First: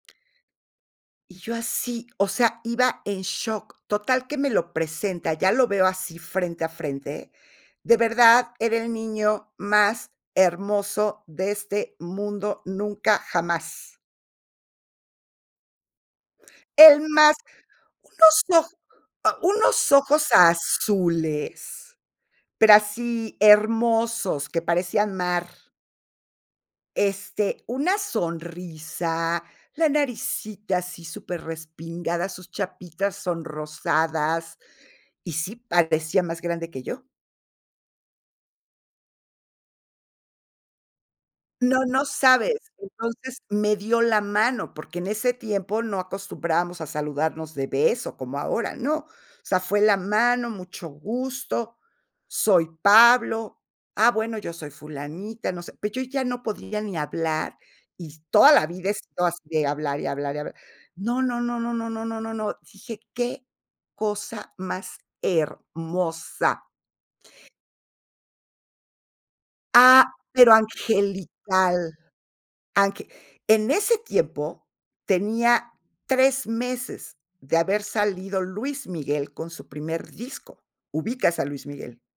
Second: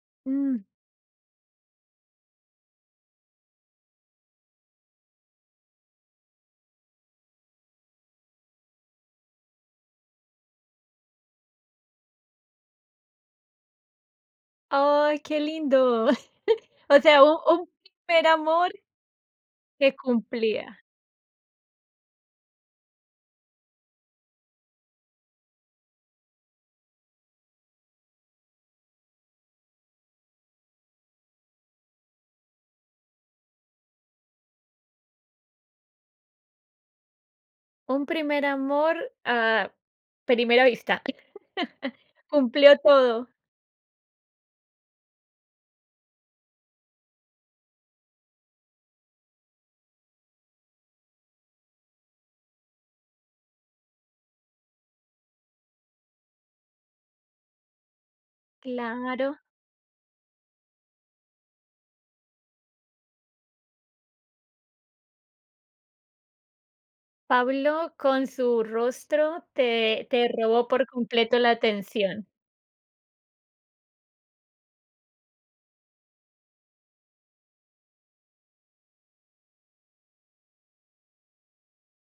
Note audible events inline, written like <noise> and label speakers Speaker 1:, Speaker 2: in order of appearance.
Speaker 1: Mm.
Speaker 2: Y yo así, o sea, iba en shock. Total que me lo presenta, ya lo veo así frente a frente. De verdad, era el niño más hermoso de este mundo, nunca jamás.
Speaker 1: ¡Ay, qué lindo! <chuckles> O
Speaker 2: El
Speaker 1: sea, u
Speaker 2: más
Speaker 1: u un primer
Speaker 2: ¡unos o!,
Speaker 1: amor
Speaker 2: ah, unos
Speaker 1: se
Speaker 2: ojos
Speaker 1: cumplía.
Speaker 2: azules, pero así, hermosos, que parecían mar. Este, una sonrisa, la naricita así, superrespingada, sus chapitas sonrosadas. Y sí, parecía más grande que yo.
Speaker 1: Un primer amor a primera vista.
Speaker 2: No,
Speaker 1: <chuckles>
Speaker 2: no sabes.
Speaker 1: Cumplió todo.
Speaker 2: Entonces, me dio la mano, porque en ese tiempo no acostumbrábamos a saludarnos de beso, como ahora. No, o sea, fue la mano: "Mucho gusto, soy Pablo". "Ah, bueno, yo soy Fulanita". No sé. Pero yo ya no podía ni hablar, y toda la vida he sido
Speaker 1: Claro.
Speaker 2: así de hablar, y hablar, y hablar. No, no, no, no, no, no, no, no, dije, qué cosa más hermosa.
Speaker 1: Pablo, con su rostro te
Speaker 2: Ah,
Speaker 1: te
Speaker 2: pero
Speaker 1: robó, por completo, la
Speaker 2: angelical,
Speaker 1: atención.
Speaker 2: ange en ese tiempo, tenía 3 meses de haber salido Luis Miguel con su primer disco, ¿ubicas a Luis Miguel?